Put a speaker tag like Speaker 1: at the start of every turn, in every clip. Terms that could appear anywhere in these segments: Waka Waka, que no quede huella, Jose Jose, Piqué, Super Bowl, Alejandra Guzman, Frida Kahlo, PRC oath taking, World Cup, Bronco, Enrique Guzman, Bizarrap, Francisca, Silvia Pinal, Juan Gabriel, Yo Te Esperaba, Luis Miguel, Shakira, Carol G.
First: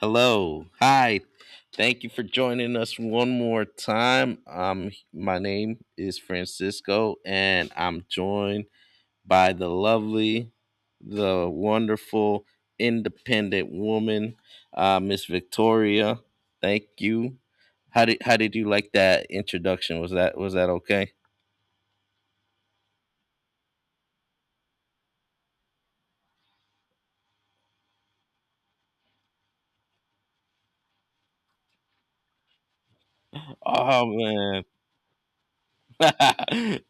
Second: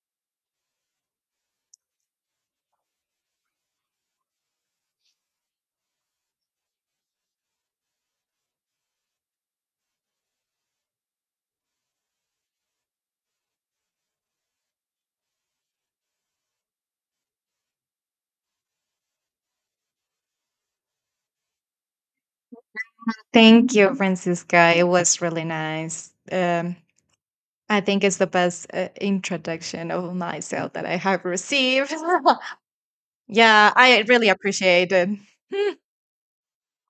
Speaker 1: Hello. Hi. Thank you for joining us one more time. My name is Francisco, and I'm joined by the lovely, the wonderful, independent woman, Miss Victoria. Thank you. How did you like that introduction? Was that okay?
Speaker 2: Thank you, Francisca. It was really nice. I think it's the best introduction of myself that I have received. Yeah, I
Speaker 1: Oh
Speaker 2: really
Speaker 1: man.
Speaker 2: appreciate it.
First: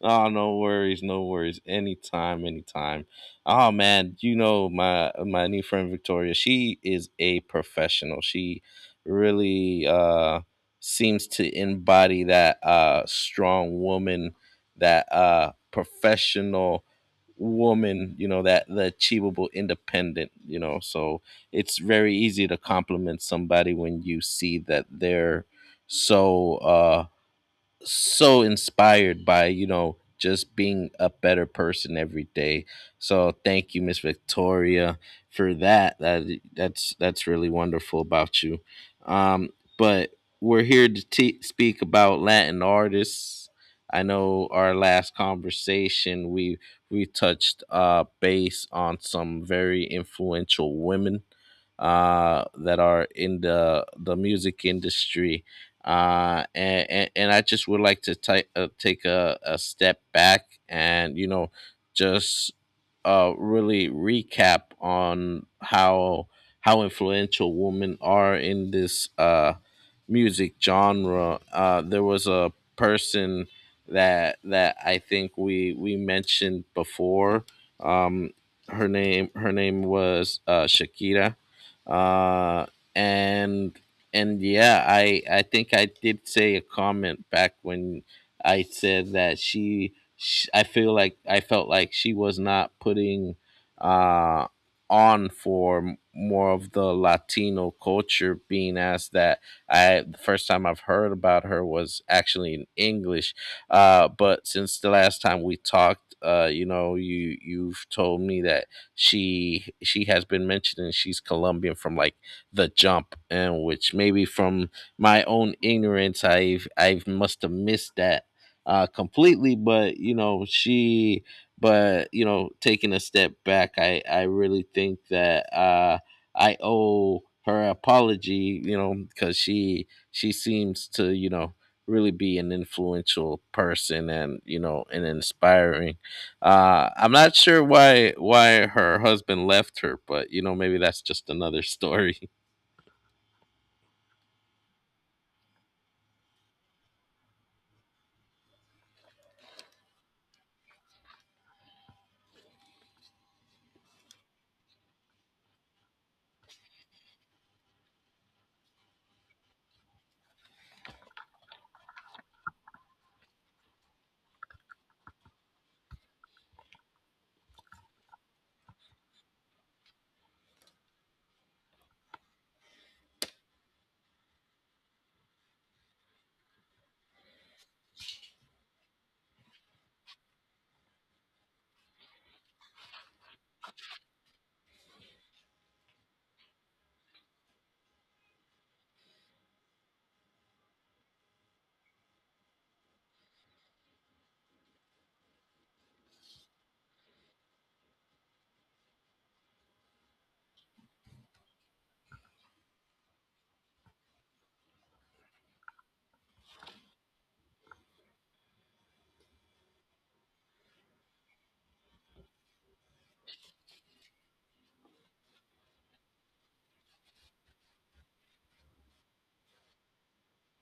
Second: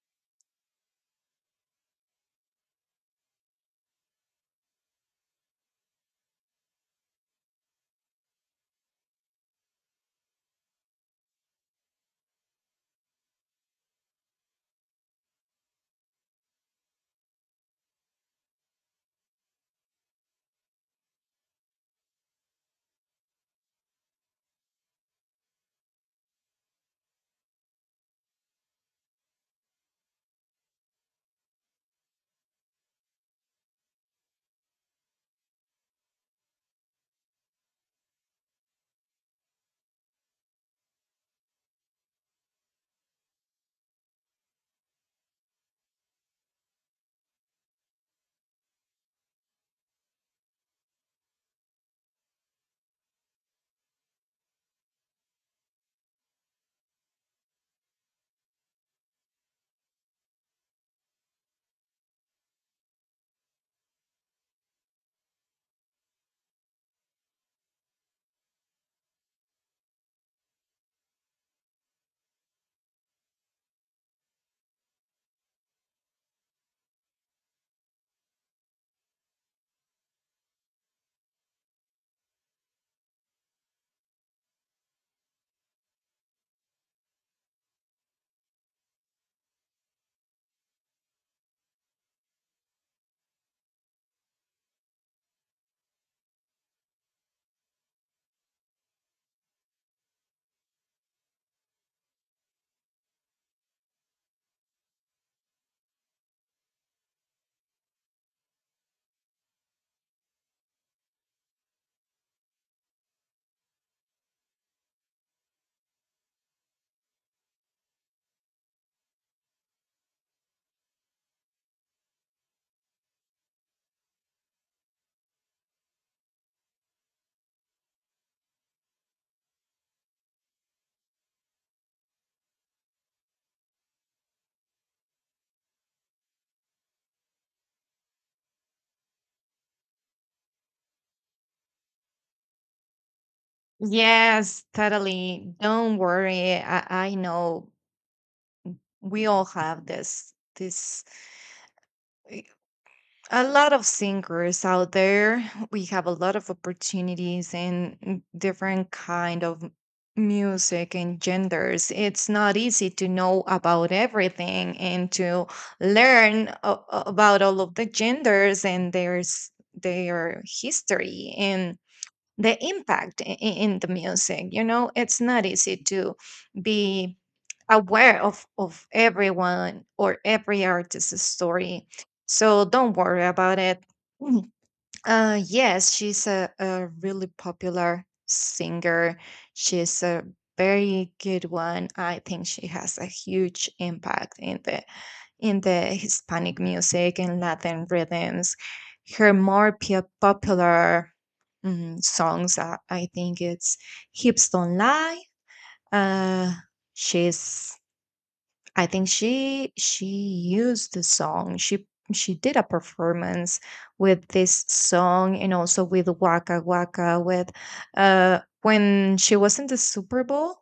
Speaker 1: Oh, no worries, no worries. Anytime, anytime. Oh man, my new friend Victoria, she is a professional. She really seems to embody that strong woman, that professional woman, that the achievable independent, so it's very easy to compliment somebody when you see that they're so so inspired by, just being a better person every day. So thank you, Miss Victoria, for that, that's really wonderful about you. Um but we're here to te speak about Latin artists. I know our last conversation, we touched base on some very influential women that are in the music industry. And I just would like to take take a step back, and just really recap on how influential women are in this music genre. There was a person that I think we mentioned before. Um, her name was Shakira, uh, and and yeah, I think I did say a comment back when I said that she, sh I feel like I felt like she was not putting uh on for more of the Latino culture, being as that I, the first time I've heard about her was actually in English. But since the last time we talked, you know, you've told me that she has been mentioning she's Colombian from like the jump, and which maybe from my own ignorance, I must have missed that completely. But you know, taking a step back, I really think that I owe her apology. You know, because she seems to, you know, really be an influential person, and you know, and inspiring. I'm not sure why her husband left her, but you know, maybe that's just another story.
Speaker 2: Yes, totally. Don't worry. I know we all have this, a lot of singers out there. We have a lot of opportunities in different kind of music and genders. It's not easy to know about everything and to learn about all of the genders and their history and the impact in the music. You know, it's not easy to be aware of everyone or every artist's story, so don't worry about it. Yes, she's a really popular singer. She's a very good one. I think she has a huge impact in the Hispanic music and Latin rhythms. Her popular songs, I think it's "Hips Don't Lie." Uh, she's I think she used the song. She did a performance with this song and also with Waka Waka with when she was in the Super Bowl,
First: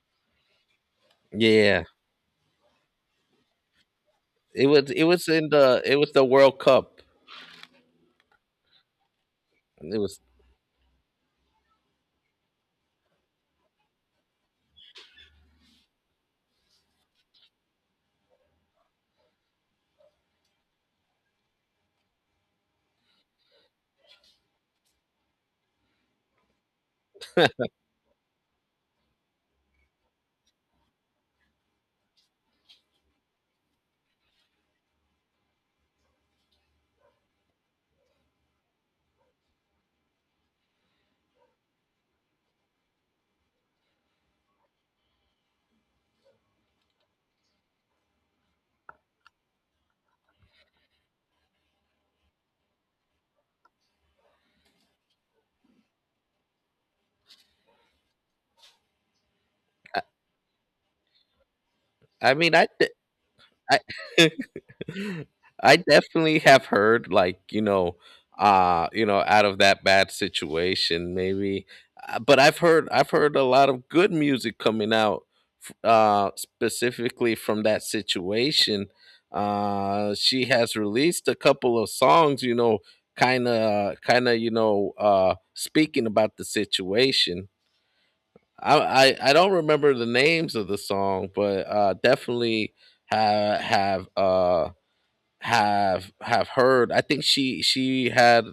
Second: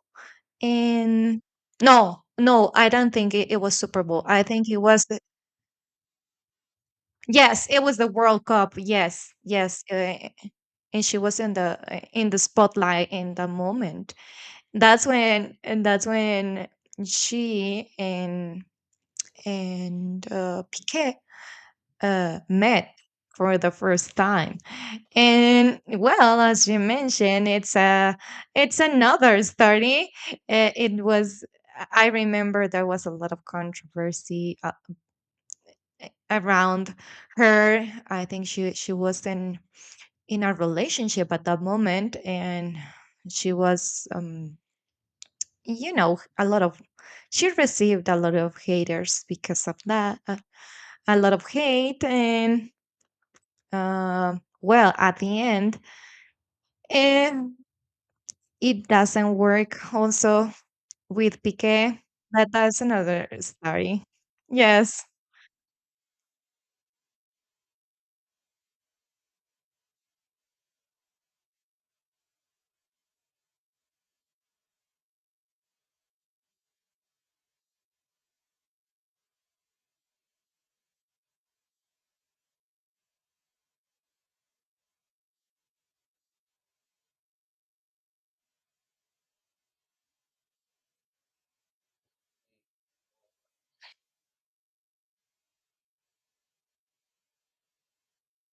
Speaker 2: and
Speaker 1: Yeah,
Speaker 2: no, no, I don't think it was Super Bowl. I think it
Speaker 1: it
Speaker 2: was the
Speaker 1: was in the it was the World Cup.
Speaker 2: yes, it was the World Cup. Yes, yes,
Speaker 1: It was,
Speaker 2: and she was in the spotlight in the moment. That's when and that's when she and Piquet met for the first time. And well, as you mentioned, it's another story. It was I remember there was a lot of controversy around her. I think she was in a relationship at that moment, and she was you know a lot of she received a lot of haters because of that a lot of hate and well, at the end, and it doesn't work
Speaker 1: I,
Speaker 2: also with Piqué.
Speaker 1: I
Speaker 2: But
Speaker 1: mean I
Speaker 2: that's
Speaker 1: de-
Speaker 2: another
Speaker 1: I
Speaker 2: story. Yes.
Speaker 1: I definitely have heard, like, you know, out of that bad situation maybe. But I've heard, I've heard a lot of good music coming out specifically from that situation. She has released a couple of songs, you know, kind of, you know, speaking about the situation. I don't remember the names of the song, but definitely have, have heard. I think she had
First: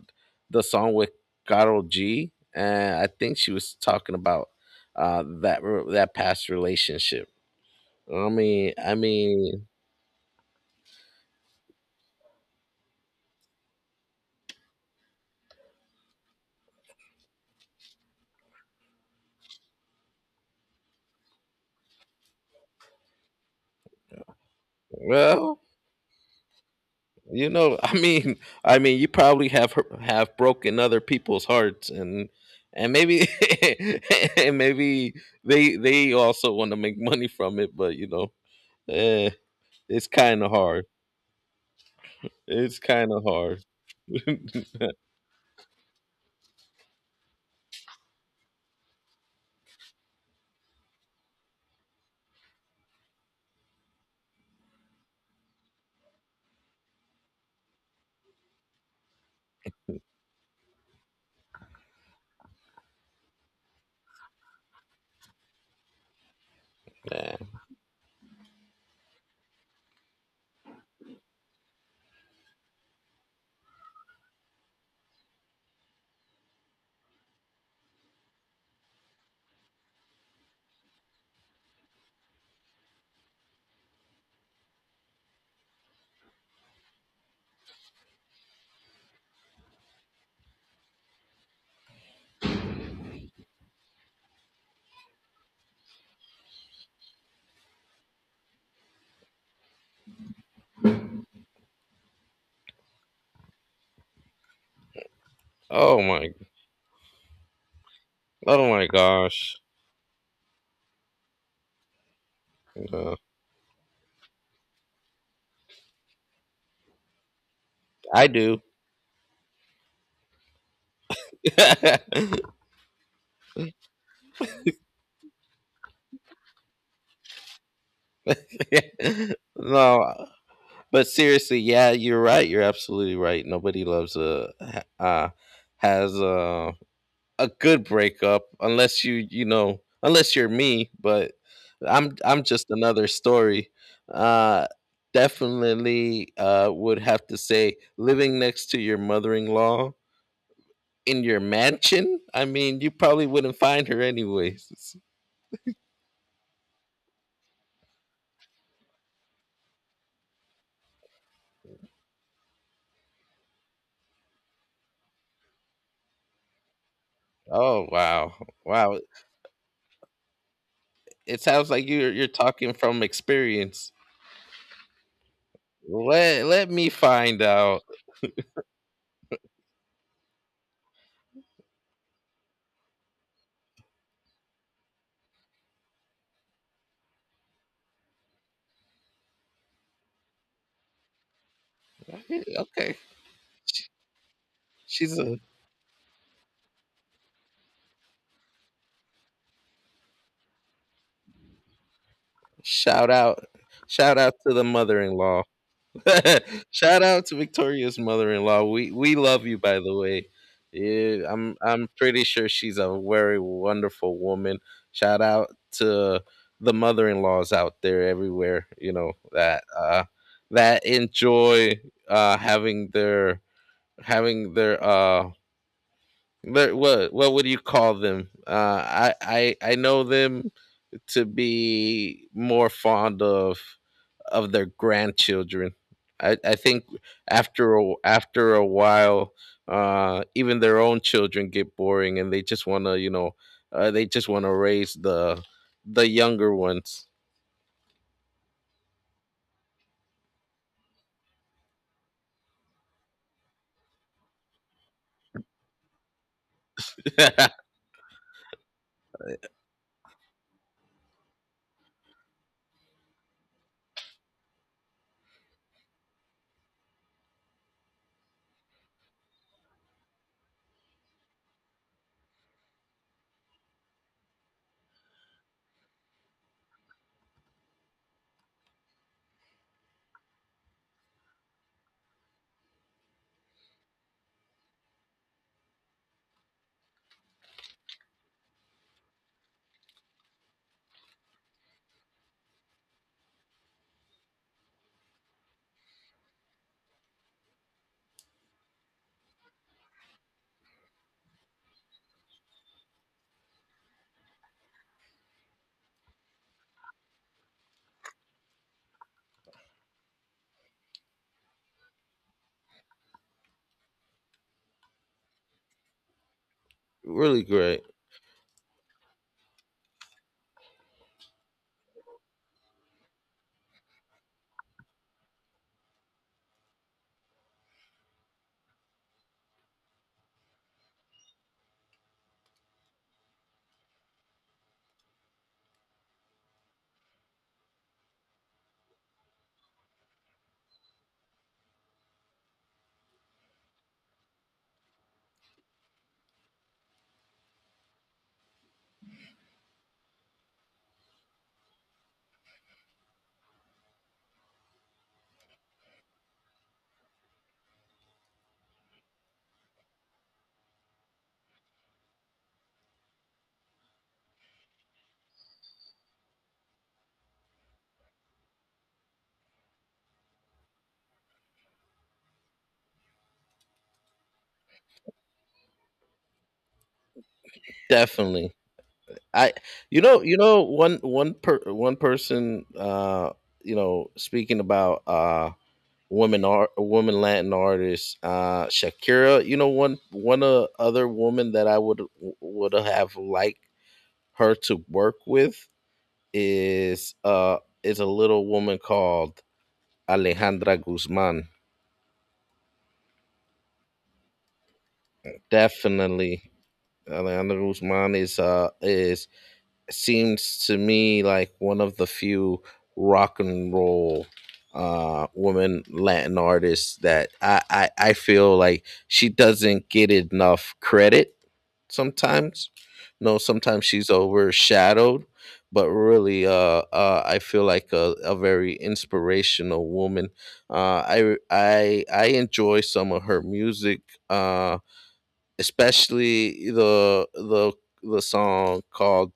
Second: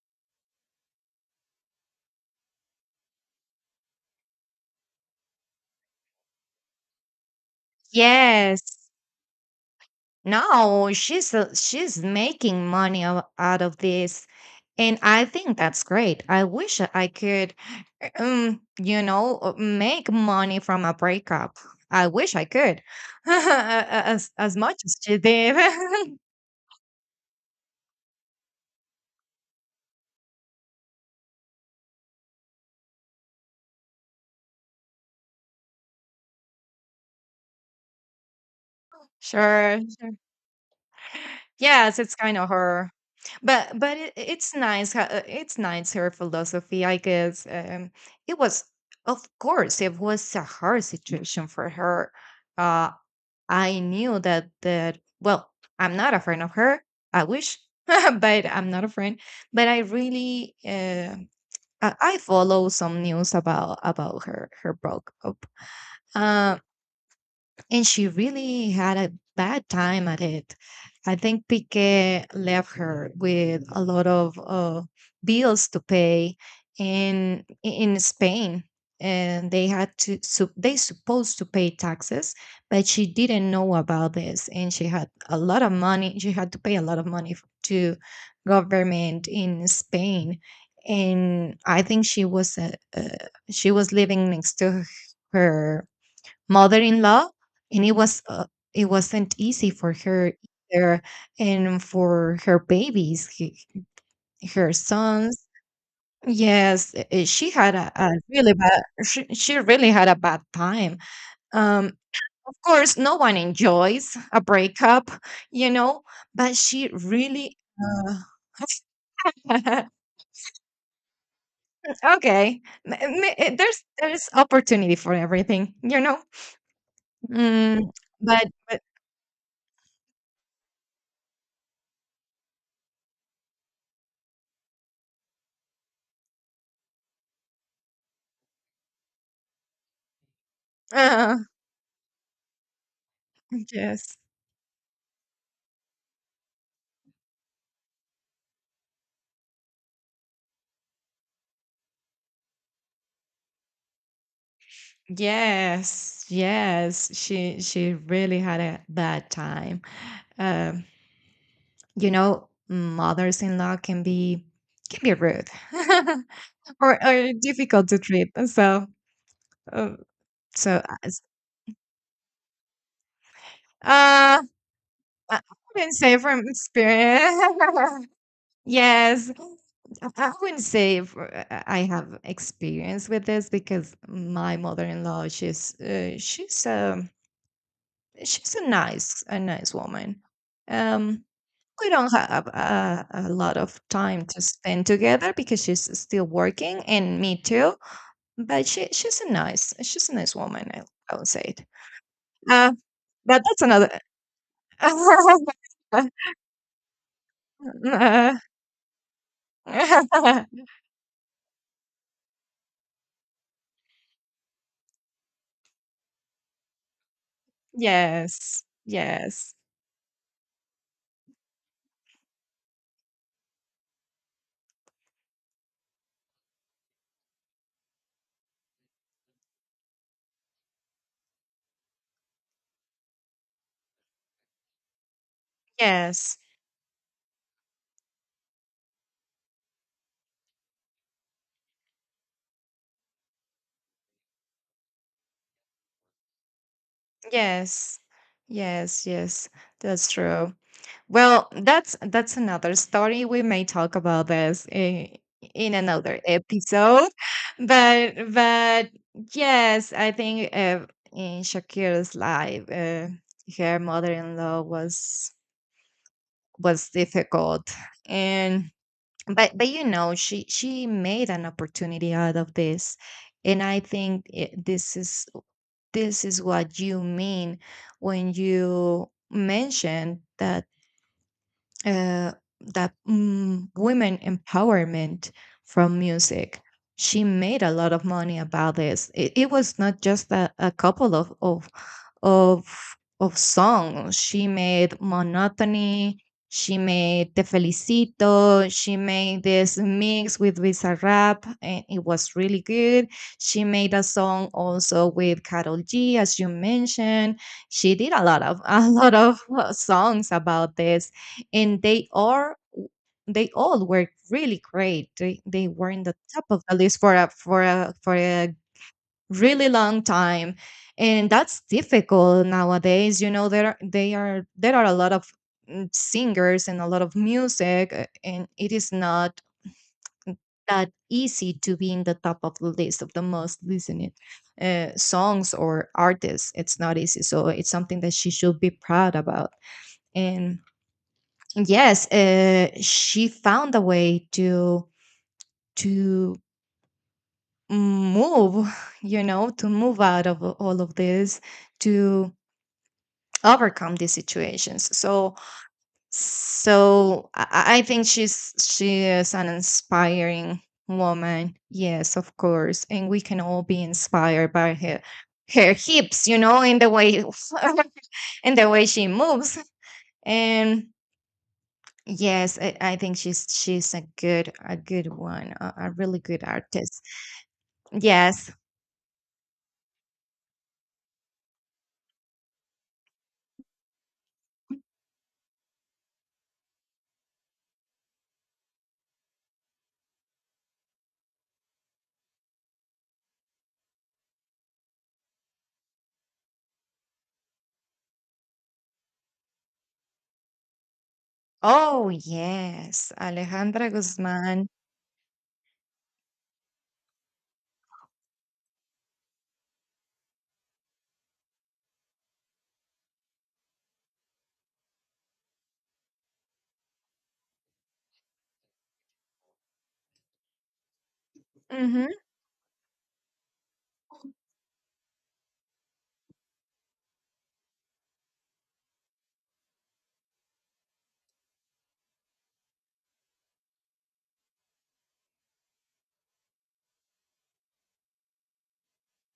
Speaker 1: the song with Carol G, and I think she was talking about that that past relationship. I
Speaker 2: Yes.
Speaker 1: mean, I mean,
Speaker 2: No, she's making money out of this, and I think that's great. I wish I could, you know, make money from a breakup. I wish I could, as much as she did.
Speaker 1: well, You know, I mean, you probably have broken other people's hearts, and maybe and maybe they also want to make money from it, but you know, eh,
Speaker 2: Sure.
Speaker 1: it's kind of hard.
Speaker 2: Yes, it's kind of
Speaker 1: It's
Speaker 2: her,
Speaker 1: kind of hard.
Speaker 2: but it's nice. It's nice her philosophy, I guess. It was, of course, it was a hard situation for her. Uh, I knew that that. Well, I'm not a friend of her. I wish, but I'm not a friend. But I really, I follow some news about her her broke up. Uh,
Speaker 1: Yeah.
Speaker 2: and she really had a bad time at it. I think Piqué left her with a lot of bills to pay in Spain, and they had to so they supposed to pay taxes, but she didn't know about this, and she had a lot of money. She had to pay a lot of money to government in Spain, and I think she was living next to her mother-in-law, and it was it wasn't easy for her either and for her her sons.
Speaker 1: Oh my,
Speaker 2: Yes, she had a really
Speaker 1: oh
Speaker 2: bad
Speaker 1: my
Speaker 2: she
Speaker 1: gosh.
Speaker 2: really had a bad time. um of course
Speaker 1: Uh,
Speaker 2: no one enjoys a breakup, you know, but she really uh,
Speaker 1: I do.
Speaker 2: okay. There's opportunity for everything, you know. mm, but
Speaker 1: No, but seriously, yeah, you're right. You're absolutely right. Nobody loves a ha- has a. a good breakup unless you, you know, unless you're me, but
Speaker 2: uh,
Speaker 1: I'm just another story.
Speaker 2: yes.
Speaker 1: uh Definitely would have to say living next to your mother-in-law in your mansion, I mean, you probably wouldn't find her anyways.
Speaker 2: Yes, yes, she really had a bad time. Um, you know, mothers-in-law can be rude or
Speaker 1: Oh
Speaker 2: difficult to treat.
Speaker 1: wow.
Speaker 2: And so,
Speaker 1: Wow.
Speaker 2: um, so as-
Speaker 1: It sounds like you're talking from experience.
Speaker 2: uh, I wouldn't say from
Speaker 1: Let, let me
Speaker 2: experience.
Speaker 1: find out.
Speaker 2: Yes, I wouldn't say if, I have experience with this because my mother-in-law, she's a nice woman. Um, We don't
Speaker 1: Okay,
Speaker 2: have
Speaker 1: okay.
Speaker 2: a lot of time to spend
Speaker 1: she's
Speaker 2: together
Speaker 1: a
Speaker 2: because she's still working and me too. But she she's a nice woman. I would say it. Uh,
Speaker 1: Shout
Speaker 2: but
Speaker 1: out,
Speaker 2: that's another.
Speaker 1: shout out to the mother-in-law. Shout out to Victoria's mother-in-law. We love you, by the way. Yeah, I'm pretty sure she's a very wonderful woman. Shout out to the mother-in-laws out there
Speaker 2: Yes,
Speaker 1: everywhere. You know
Speaker 2: yes,
Speaker 1: that that enjoy having their having their uh their, what would you call them? I know them to be more fond of their grandchildren.
Speaker 2: yes,
Speaker 1: I think after after a while, even their own children get boring, and they just want to, you know, they just want to raise the younger ones.
Speaker 2: yes, yes, yes. That's true. Well, that's another story. We may talk about this in another episode, but yes, I think in Shakira's life, her mother-in-law was difficult, and but you know she made an opportunity out of this, and I think this is what you mean when you mention that uh, that women empowerment from music. She made a lot of money about this. It was not just a couple of of songs. She made monotony. She made Te Felicito. She made this mix with Bizarrap, and it was really good. She made a song also with Carol G, as you mentioned. She did a lot of a lot of songs about this, and they all were really great. They were in the top of the list for a
Speaker 1: Really
Speaker 2: for
Speaker 1: great,
Speaker 2: a for a really long time, and that's difficult nowadays. You know there are, they are there are a lot of singers and a lot of music, and it is not that easy to be in the top of the list of the most listened songs or artists. It's not easy, so it's something that she should be proud about. And yes, she found a way to move, you know, to move out of all of this, to overcome these situations. So, so I, I think she is an inspiring woman. Yes, of course, and we can all be inspired by her her hips, you know, in the way in the way she moves and. Yes, I think she's a good one, a really good artist. Yes.
Speaker 1: definitely. I, you know, One person, speaking about woman art, woman Latin artists, Shakira. You know, one one other woman that I would have liked her to work with is uh is a little woman called Alejandra Guzman.
Speaker 2: Oh yes, Alejandra Guzman.
Speaker 1: Definitely Alejandra Guzman is seems to me like one of the few rock and roll woman Latin artists that I feel like she doesn't get enough credit
Speaker 2: Hmm.
Speaker 1: sometimes. No, sometimes she's overshadowed, but really, I feel like a very inspirational woman. I enjoy some of her music, uh, especially the song called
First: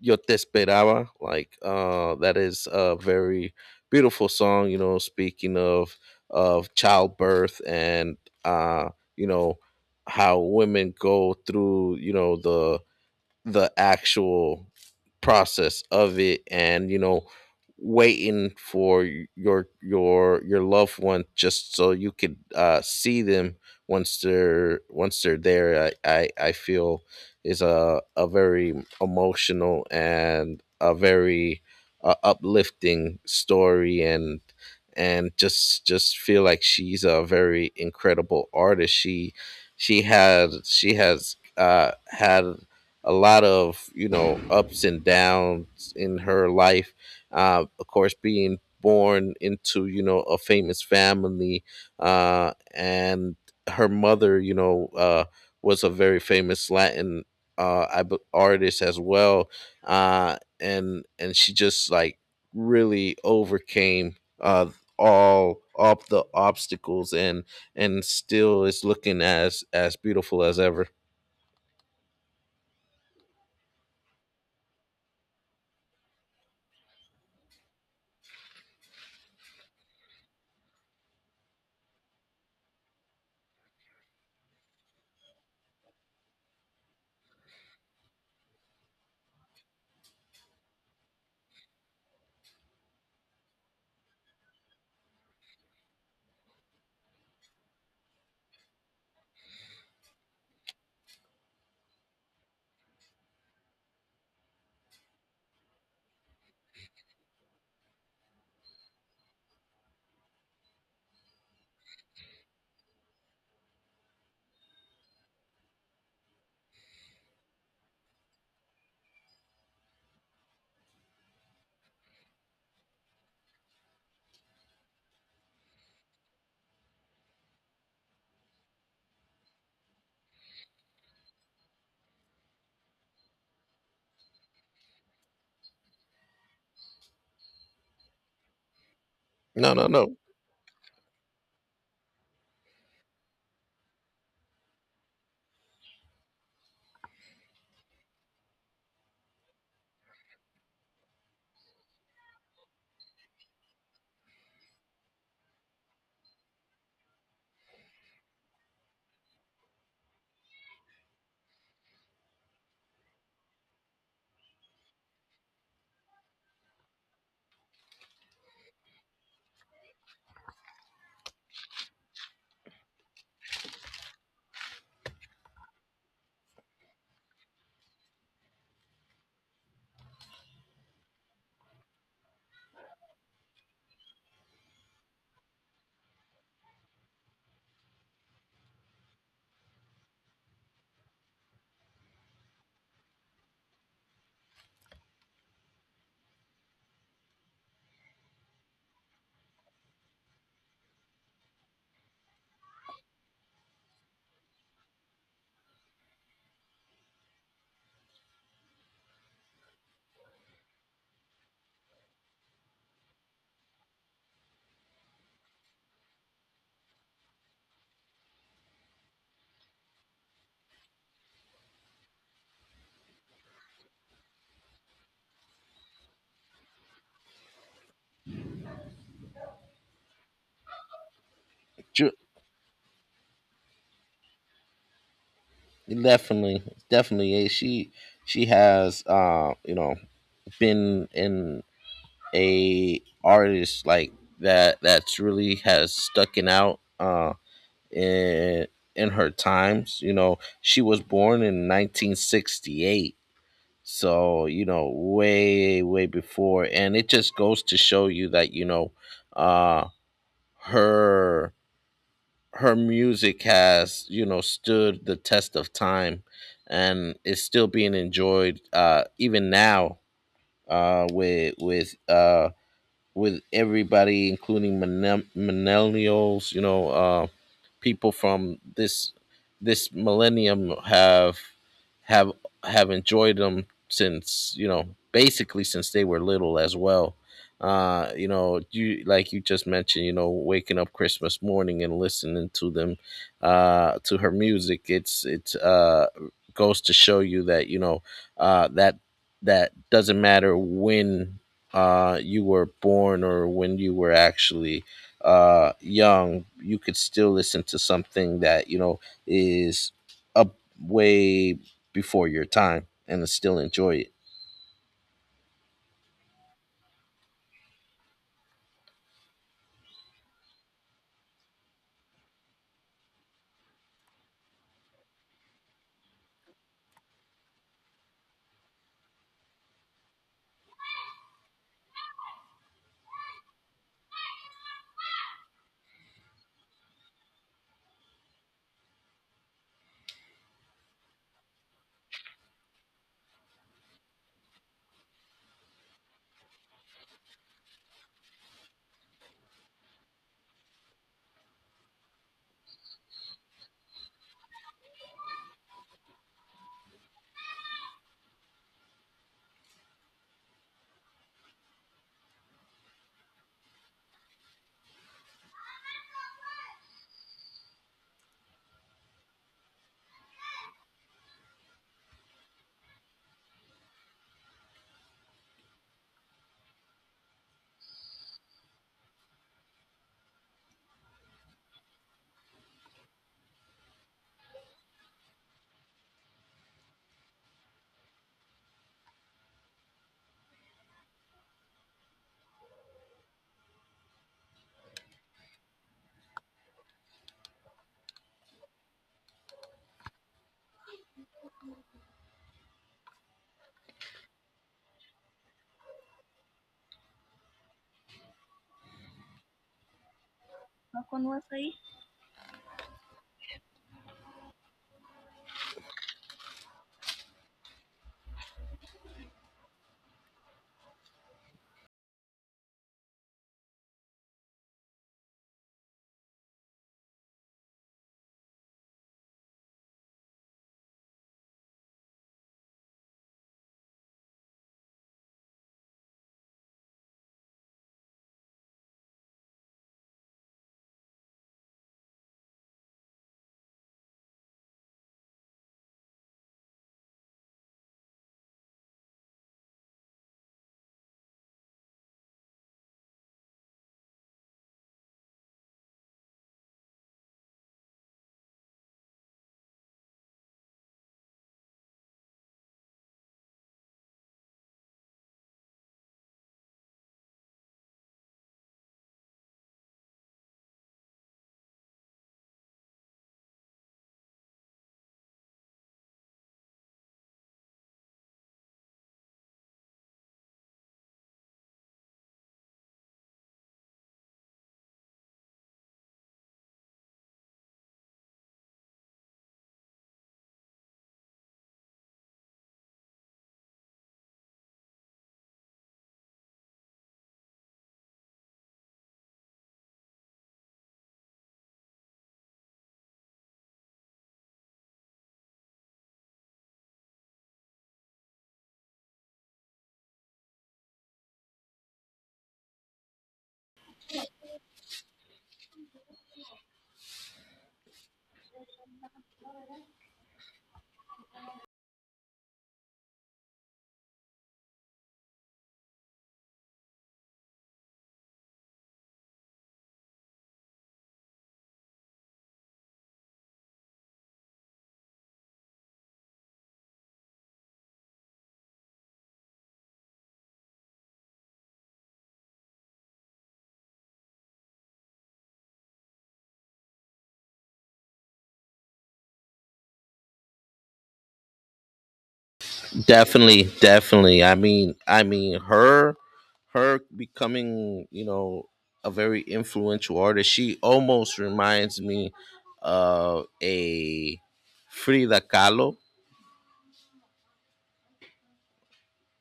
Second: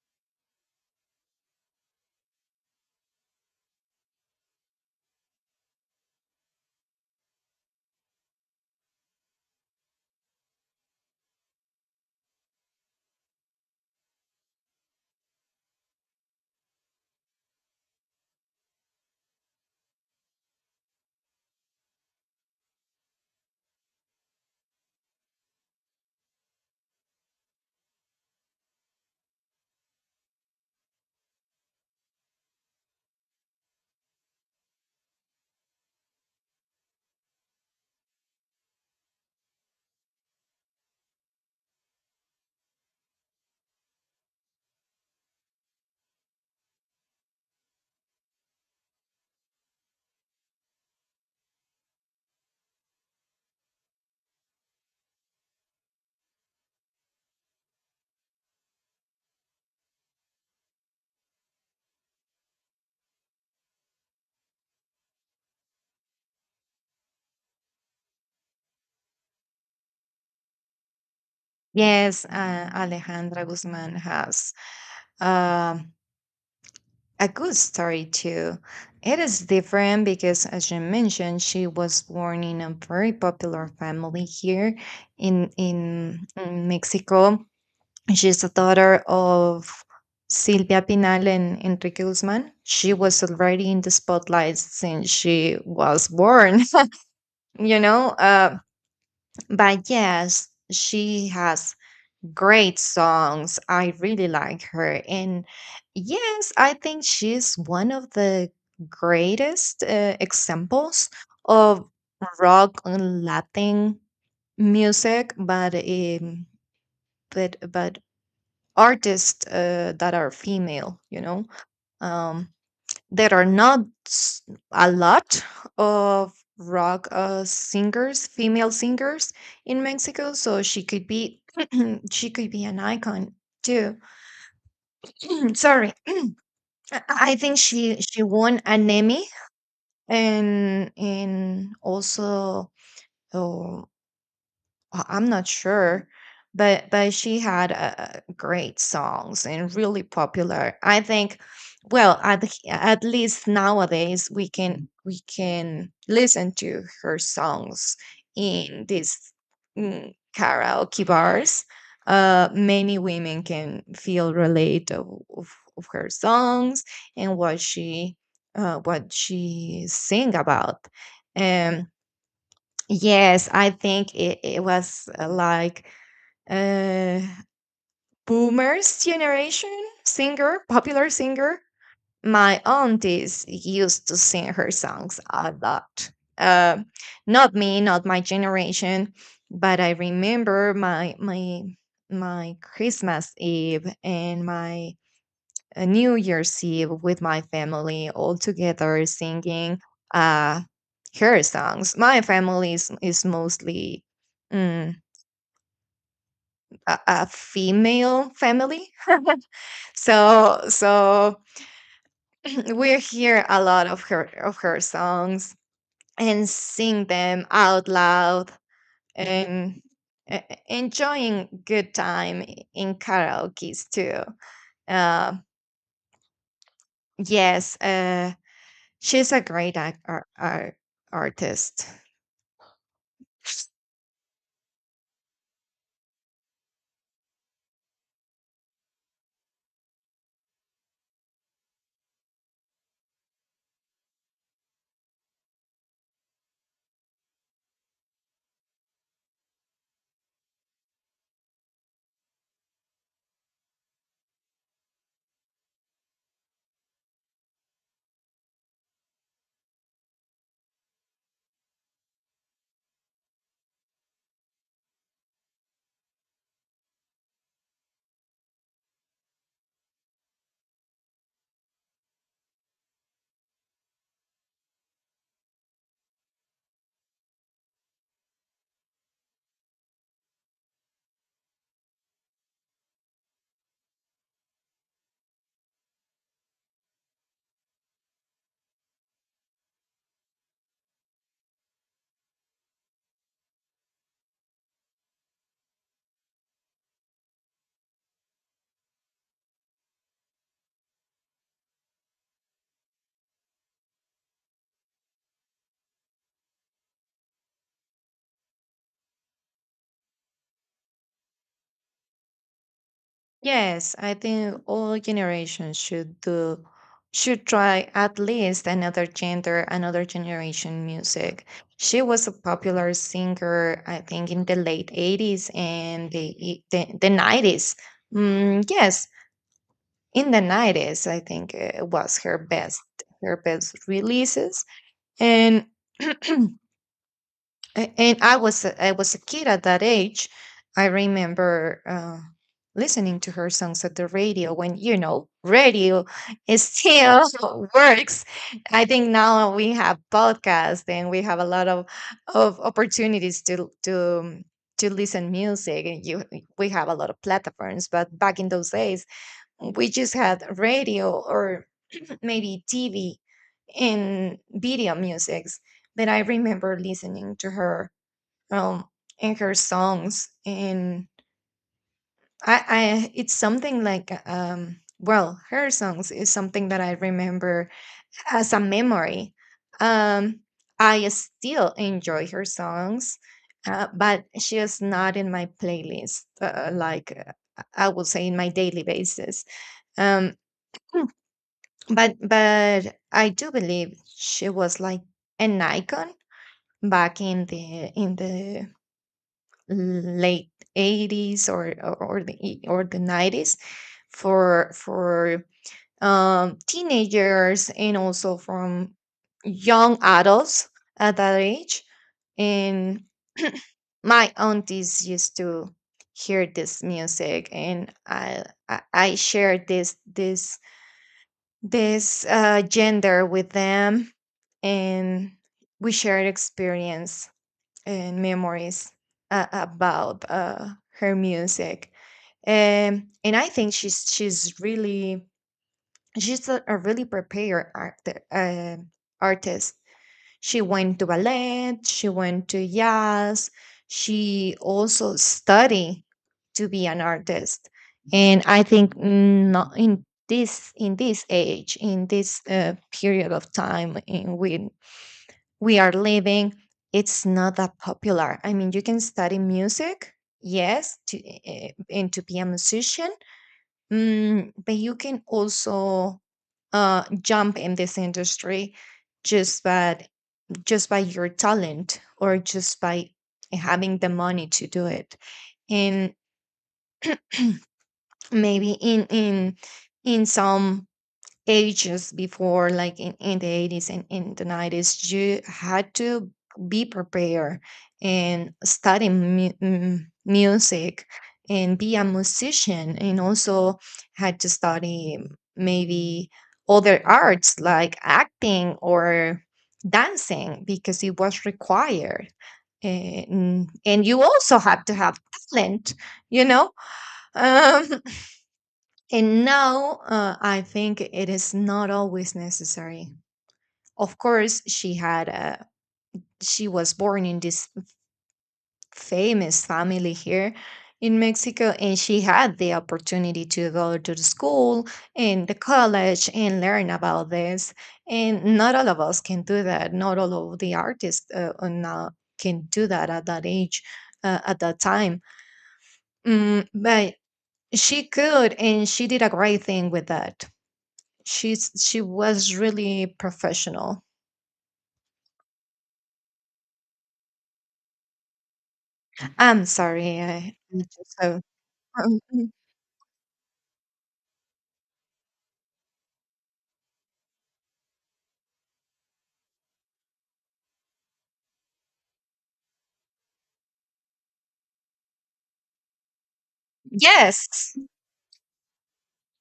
Speaker 1: Yo Te Esperaba. Like that is a very beautiful song. You know, speaking of childbirth and, uh, you know, how women go through, you know, the actual process of it, and you know, waiting for your, your loved one, just so you could see them once they're, once they're there. I feel is a very emotional and a very uplifting story, and just feel like she's a very incredible artist. She has had a lot of, you know, ups and downs in her life. Of course, being born into, you know, a famous family, and her mother, you know, was a very famous Latin artist as well, and she just like really overcame uh, all the obstacles and still is looking as beautiful as ever.
Speaker 2: Yes, Alejandra Guzman has um a good story too. It is different because, as you mentioned, she was born in a very popular family here in in Mexico. She's the daughter of Silvia Pinal and Enrique Guzman. She was already in the spotlight since she was born, you know. But yes, she has great songs. I really like her. And yes, I think she's one of the greatest examples of rock and Latin music, but artists that are female, you know. Um, there are not s- a lot of rock singers, female singers in Mexico, so she could be she could be an icon too. I'm sorry, I I think she won an Emmy
Speaker 1: No, no, no.
Speaker 2: and also uh, I'm not sure, but she had great songs and really popular. I think, well, at at least nowadays we can listen to her songs in these karaoke bars. Many women can feel relate of her songs and what she sing about. Yes, I think it was like uh boomers generation singer, popular singer. My aunties used to sing her songs a lot. Uh, not me, not my generation, but I remember my Christmas Eve and my a New Year's Eve with my family all together singing uh, her songs. My family is mostly mm, a female family, so so we hear a lot of her songs and sing them out loud and e- enjoying good time in karaoke's too. Uh, yes, she's a great artist.
Speaker 1: Definitely, definitely. She has you know, been in a artist like that that's really has stucking out in in her times. You know, she was born in 1968. So, you know, way, way before. And it just goes to show you that, you know, uh her her music has, you know, stood the test of time, and is still being enjoyed even now, uh with with uh with everybody, including millennials, you know. People from this millennium have have enjoyed them since, you know, basically since they were little as well. You know, you like you just mentioned, you know, waking up Christmas morning and listening to them, to her music. It's goes to show you that, you know, uh that that doesn't matter when you were born, or when you were actually young, you could still listen to something that, you know, is up way before your time and still
Speaker 2: Yes,
Speaker 1: enjoy
Speaker 2: I
Speaker 1: it.
Speaker 2: think all generations should do should try at least another gender, another generation music. She was a popular singer, I think, in the late 80s and the 90s. Mm, yes, in the 90s, I think was her best releases. And and I was I was a kid at that age. I remember listening to her songs at the radio when you know radio is still works. I think now we have podcasts and we have a lot of opportunities to listen music and you we have a lot of platforms. But back in those days, we just had radio or maybe TV and video musics. But I remember listening to her um and her songs, and I it's something like well her songs is something that I remember as a memory. um I still enjoy her songs, but she is not in my playlist, like, I would say in my daily basis. um but I do believe she was like an icon back in the late 80s or or or the 90s for teenagers and also from young adults at that age, and my aunties used to hear this music, and I shared this gender with them, and we shared experience and memories about her music. And I think she's a really prepared uh, artist. She went to ballet, she went to jazz, she also studied to be an artist. And I think not in this age, in this period of time in which we are living, it's not that popular. I mean, you can study music, yes, to eh, eh, and to be a musician, but you can also jump in this industry just by, just by your talent, or just by having the money to do it. And maybe in in some ages before, like in the 80s and in the 90s, you had to be prepared and study music and be a musician, and also had to study maybe other arts like acting or dancing, because it was required. And you also have to have talent, you know. um and now, I think it is not always necessary. Of course, she was born in this famous family here in Mexico, and she had the opportunity to go to the school and the college and learn about this. And not all of us can do that. Not all of the artists, are now, can do that at that age, at that time. But she could, and she did a great thing with that. She was really professional. I'm sorry, I just so um, mm,
Speaker 1: Definitely, definitely. I mean, her her becoming, you know, a very influential artist. She almost reminds me of a Frida Kahlo,
Speaker 2: yes.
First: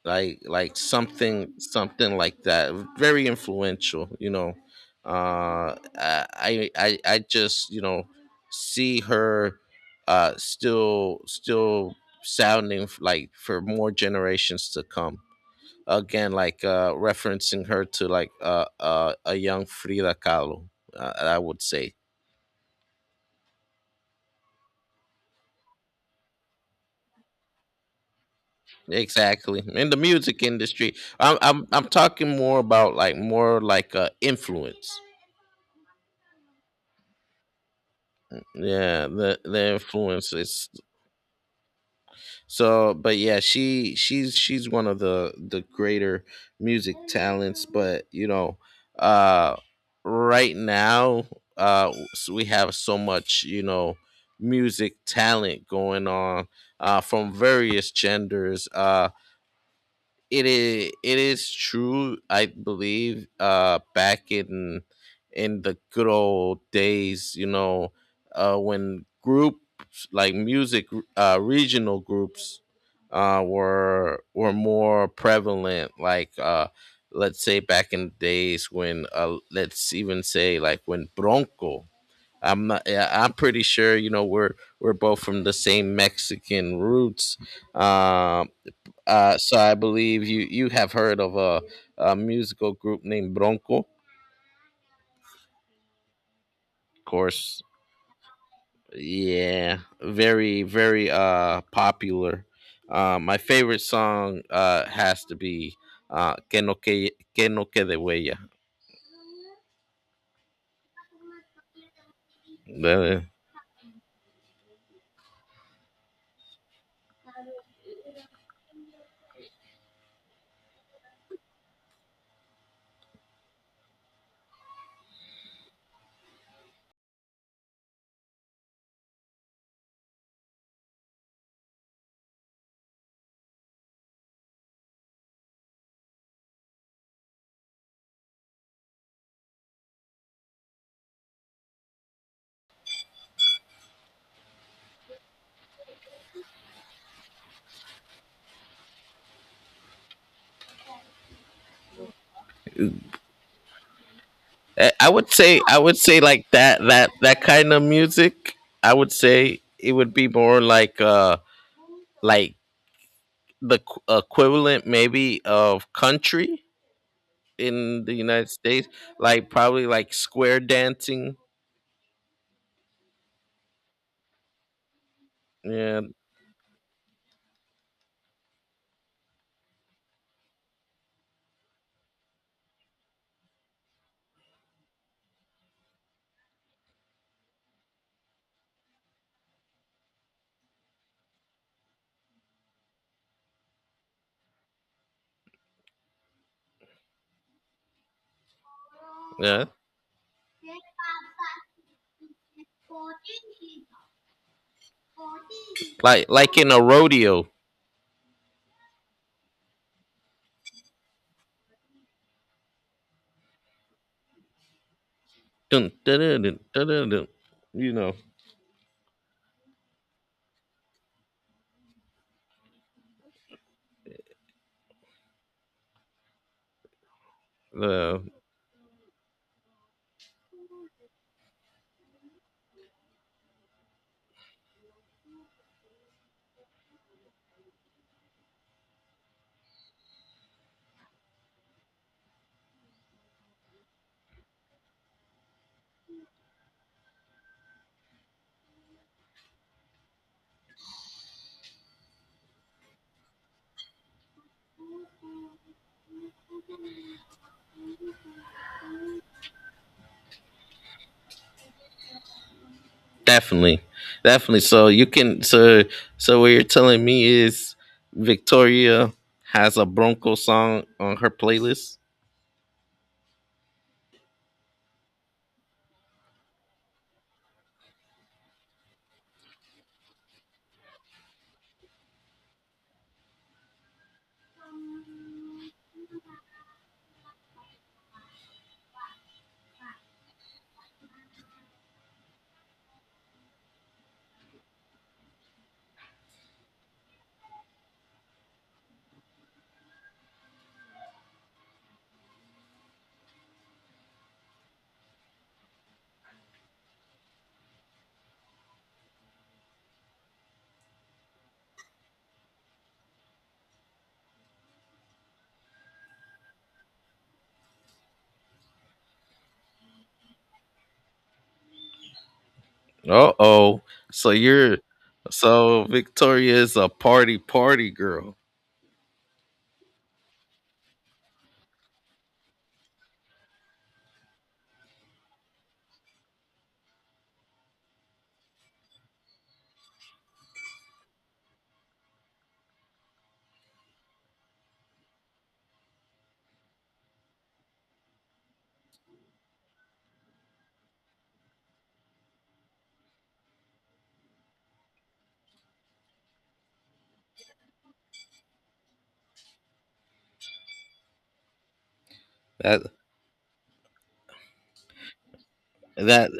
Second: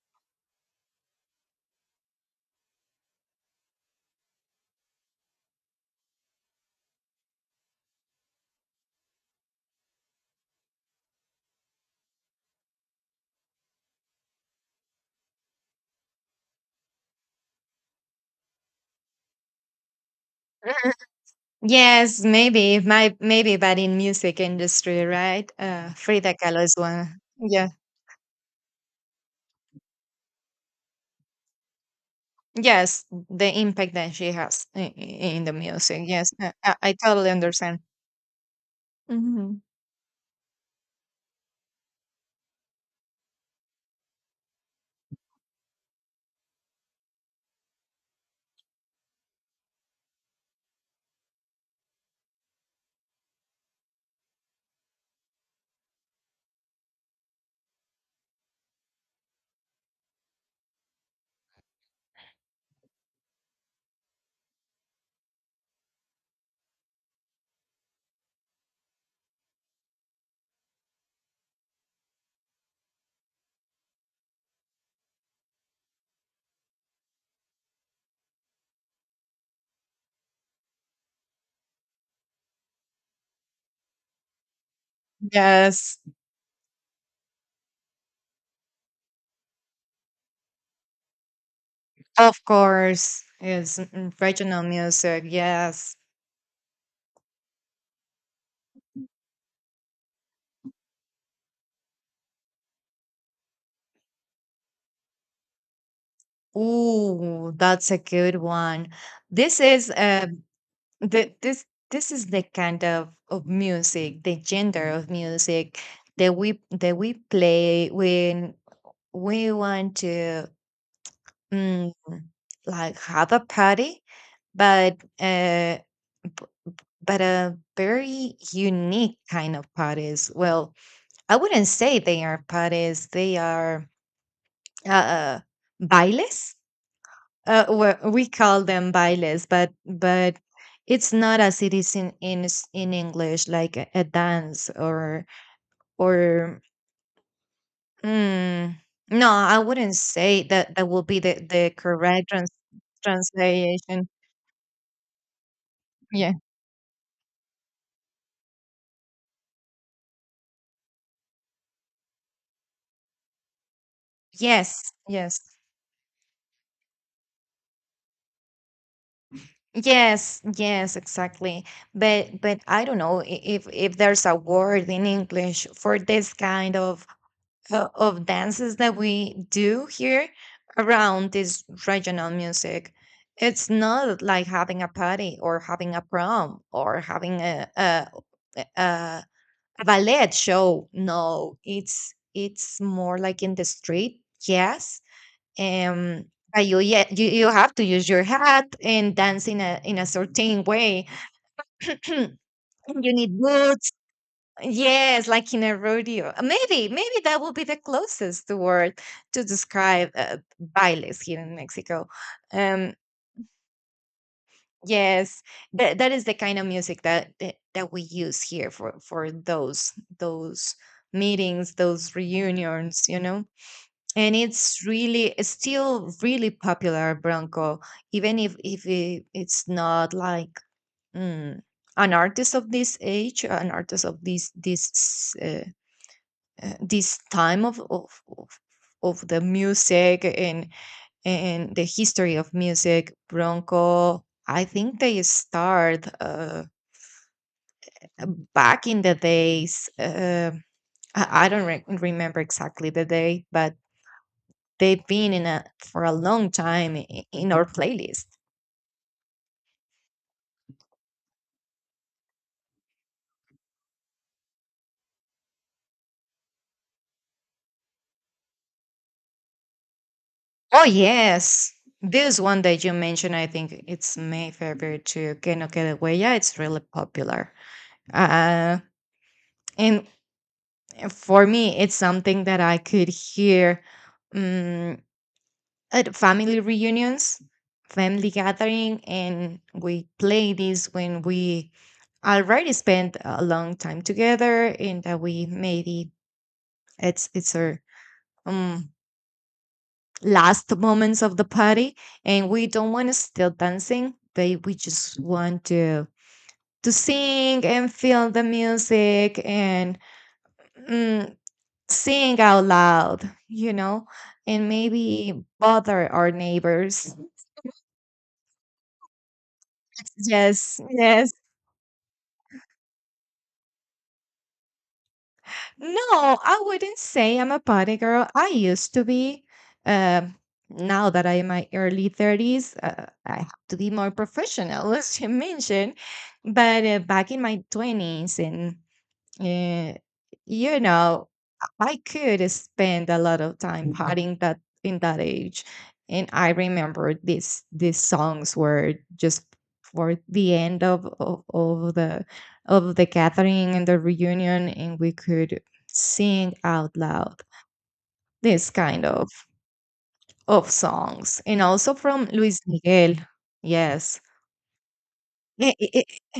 Speaker 1: like something, something like that, very influential, you know. I just, you know, see her still, still sounding like for more generations to come. Again, like referencing her to like, a young Frida Kahlo, I would say.
Speaker 2: Yes, maybe. My maybe but in music industry, right? Frida Kahlo is one. Yeah.
Speaker 1: Exactly, in the music industry. I'm talking more about
Speaker 2: Yes,
Speaker 1: like
Speaker 2: the
Speaker 1: more
Speaker 2: impact
Speaker 1: like
Speaker 2: that she has
Speaker 1: influence.
Speaker 2: in the music. Yes, I I totally understand.
Speaker 1: Yeah, the
Speaker 2: Mhm.
Speaker 1: the influence is so. But yeah, she's one of the greater music talents. But you know, uh right now, we have so much, you know, music talent going on, from various genders. It is, it is true. I believe back in the good old days, you know, when groups like music, regional groups were more prevalent. Like, let's say back in the days when, let's even say like when Bronco. I'm not Yeah, I'm pretty sure, you know, we're both from the same
Speaker 2: Yes,
Speaker 1: Mexican roots. um so I believe you, you have heard of a
Speaker 2: of
Speaker 1: musical group
Speaker 2: course.
Speaker 1: named
Speaker 2: Yes,
Speaker 1: Bronco, of
Speaker 2: regional music. Yes.
Speaker 1: course. Yeah, very, very popular. My favorite song has to be que
Speaker 2: Ooh,
Speaker 1: no
Speaker 2: that's
Speaker 1: quede
Speaker 2: a good
Speaker 1: huella.
Speaker 2: one. This is the, this is the kind
Speaker 1: The-
Speaker 2: of music, the gender of music that we play when we want to mm, like have a party, but uh, b- but a very unique kind of parties. Well, I wouldn't say they are parties; they are uh, uh, bailes. Well, we call them bailes, but it's not as it is in English, like a dance or or. Mm, no, I wouldn't say that that would be the correct translation.
Speaker 1: I would say, I would say
Speaker 2: Yeah.
Speaker 1: like that, that kind of music. I would say it would be more like, like the equivalent
Speaker 2: Yes. Yes.
Speaker 1: maybe of country in the United States, like probably like
Speaker 2: Yes,
Speaker 1: square
Speaker 2: yes,
Speaker 1: dancing.
Speaker 2: exactly. But I don't know if there's a word in English for
Speaker 1: Yeah,
Speaker 2: this kind of dances that we do here around this regional music. It's not like having a party or having a prom or having a, a ballet show. No, it's more like in the street. Yes, um, but you have to use your hat and dance in
Speaker 1: yeah,
Speaker 2: a certain way. you need boots. Yes, like in a
Speaker 1: like
Speaker 2: rodeo.
Speaker 1: like in a
Speaker 2: Maybe, maybe that
Speaker 1: rodeo.
Speaker 2: will be the closest word to describe bailes here in Mexico. Um, yes,
Speaker 1: Dun,
Speaker 2: that
Speaker 1: dun,
Speaker 2: is the
Speaker 1: dun, dun,
Speaker 2: kind of
Speaker 1: dun,
Speaker 2: music
Speaker 1: dun, dun.
Speaker 2: that
Speaker 1: You
Speaker 2: we
Speaker 1: know,
Speaker 2: use here for those meetings, those reunions, you know. And it's really, it's still really popular, bronco,
Speaker 1: uh,
Speaker 2: even if it, it's not like, mm, an artist of this age, an artist of this time of of the music, and the history of music. Bronco, I think they start back in the days, I don't remember exactly the day, but they've been in a for a long time in our playlist.
Speaker 1: definitely, definitely. So you can, so what you're telling me is Victoria has a Bronco
Speaker 2: Oh
Speaker 1: song on her
Speaker 2: yes,
Speaker 1: playlist.
Speaker 2: this one that you mentioned, I think it's my favorite too, que no quede huella. It's really popular, uh, and for me it's something that I could hear, um, at family reunions, family gathering, and we play this when we already spent a long time together, and that we maybe, it's our um last moments of the party, and we don't want to still dancing, but we just want to sing and feel the music and mm, sing out loud, you know, and maybe bother our neighbors. Yes, yes.
Speaker 1: Uh oh. So you're, so
Speaker 2: No,
Speaker 1: Victoria
Speaker 2: I
Speaker 1: is a
Speaker 2: wouldn't say
Speaker 1: party
Speaker 2: I'm a
Speaker 1: party
Speaker 2: party girl.
Speaker 1: girl.
Speaker 2: I used to be. Um, now that I'm in my early 30s, I have to be more professional, as you mentioned. But back in my 20s and Eh, you know, I could spend a lot of time partying that in that age. And I remember this these songs were just for the end of the gathering and the reunion, and we could sing out loud this kind of songs, and also from Luis
Speaker 1: That
Speaker 2: Miguel. Yes. Eh, eh,
Speaker 1: that
Speaker 2: eh.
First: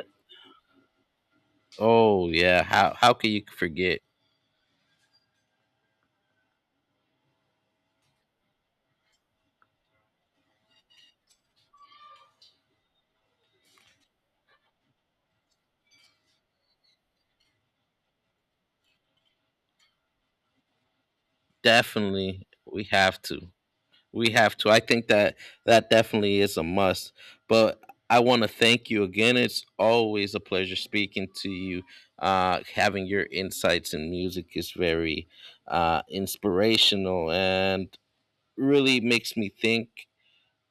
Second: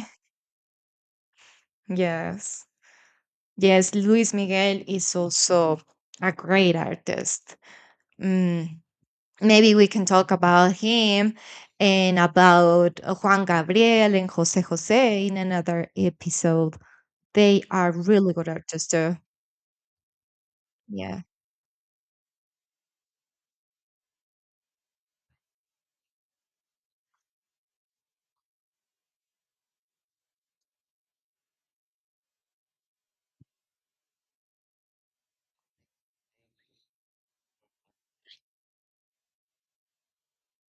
Speaker 1: Oh yeah.
Speaker 2: Yes.
Speaker 1: How can you
Speaker 2: Yes,
Speaker 1: forget?
Speaker 2: Luis Miguel is also a great artist. Mm, maybe we can talk about him and about Juan Gabriel and Jose Jose in another episode. They are really good artists, too. Yeah.
Speaker 1: Definitely, we have to. We have to. I think that that definitely is a must. But I want to thank you again. It's always a pleasure speaking to you. Having your insights in music is very inspirational, and really makes me think.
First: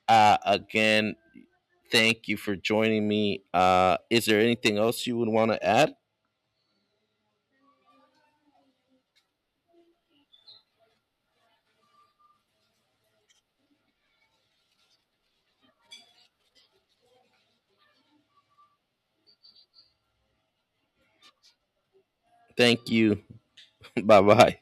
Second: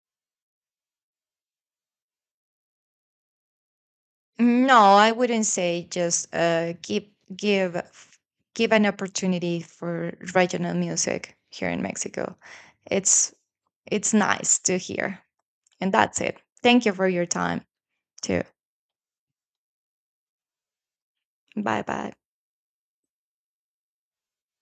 Speaker 1: Again, thank you for joining me. Is there anything
Speaker 2: No,
Speaker 1: else
Speaker 2: I
Speaker 1: you would
Speaker 2: wouldn't
Speaker 1: want to
Speaker 2: say,
Speaker 1: add?
Speaker 2: just give give f- give an opportunity for regional music here in Mexico. It's it's nice to hear, and that's it. Thank you for your time too. Bye bye.
Speaker 1: Thank you. Bye bye.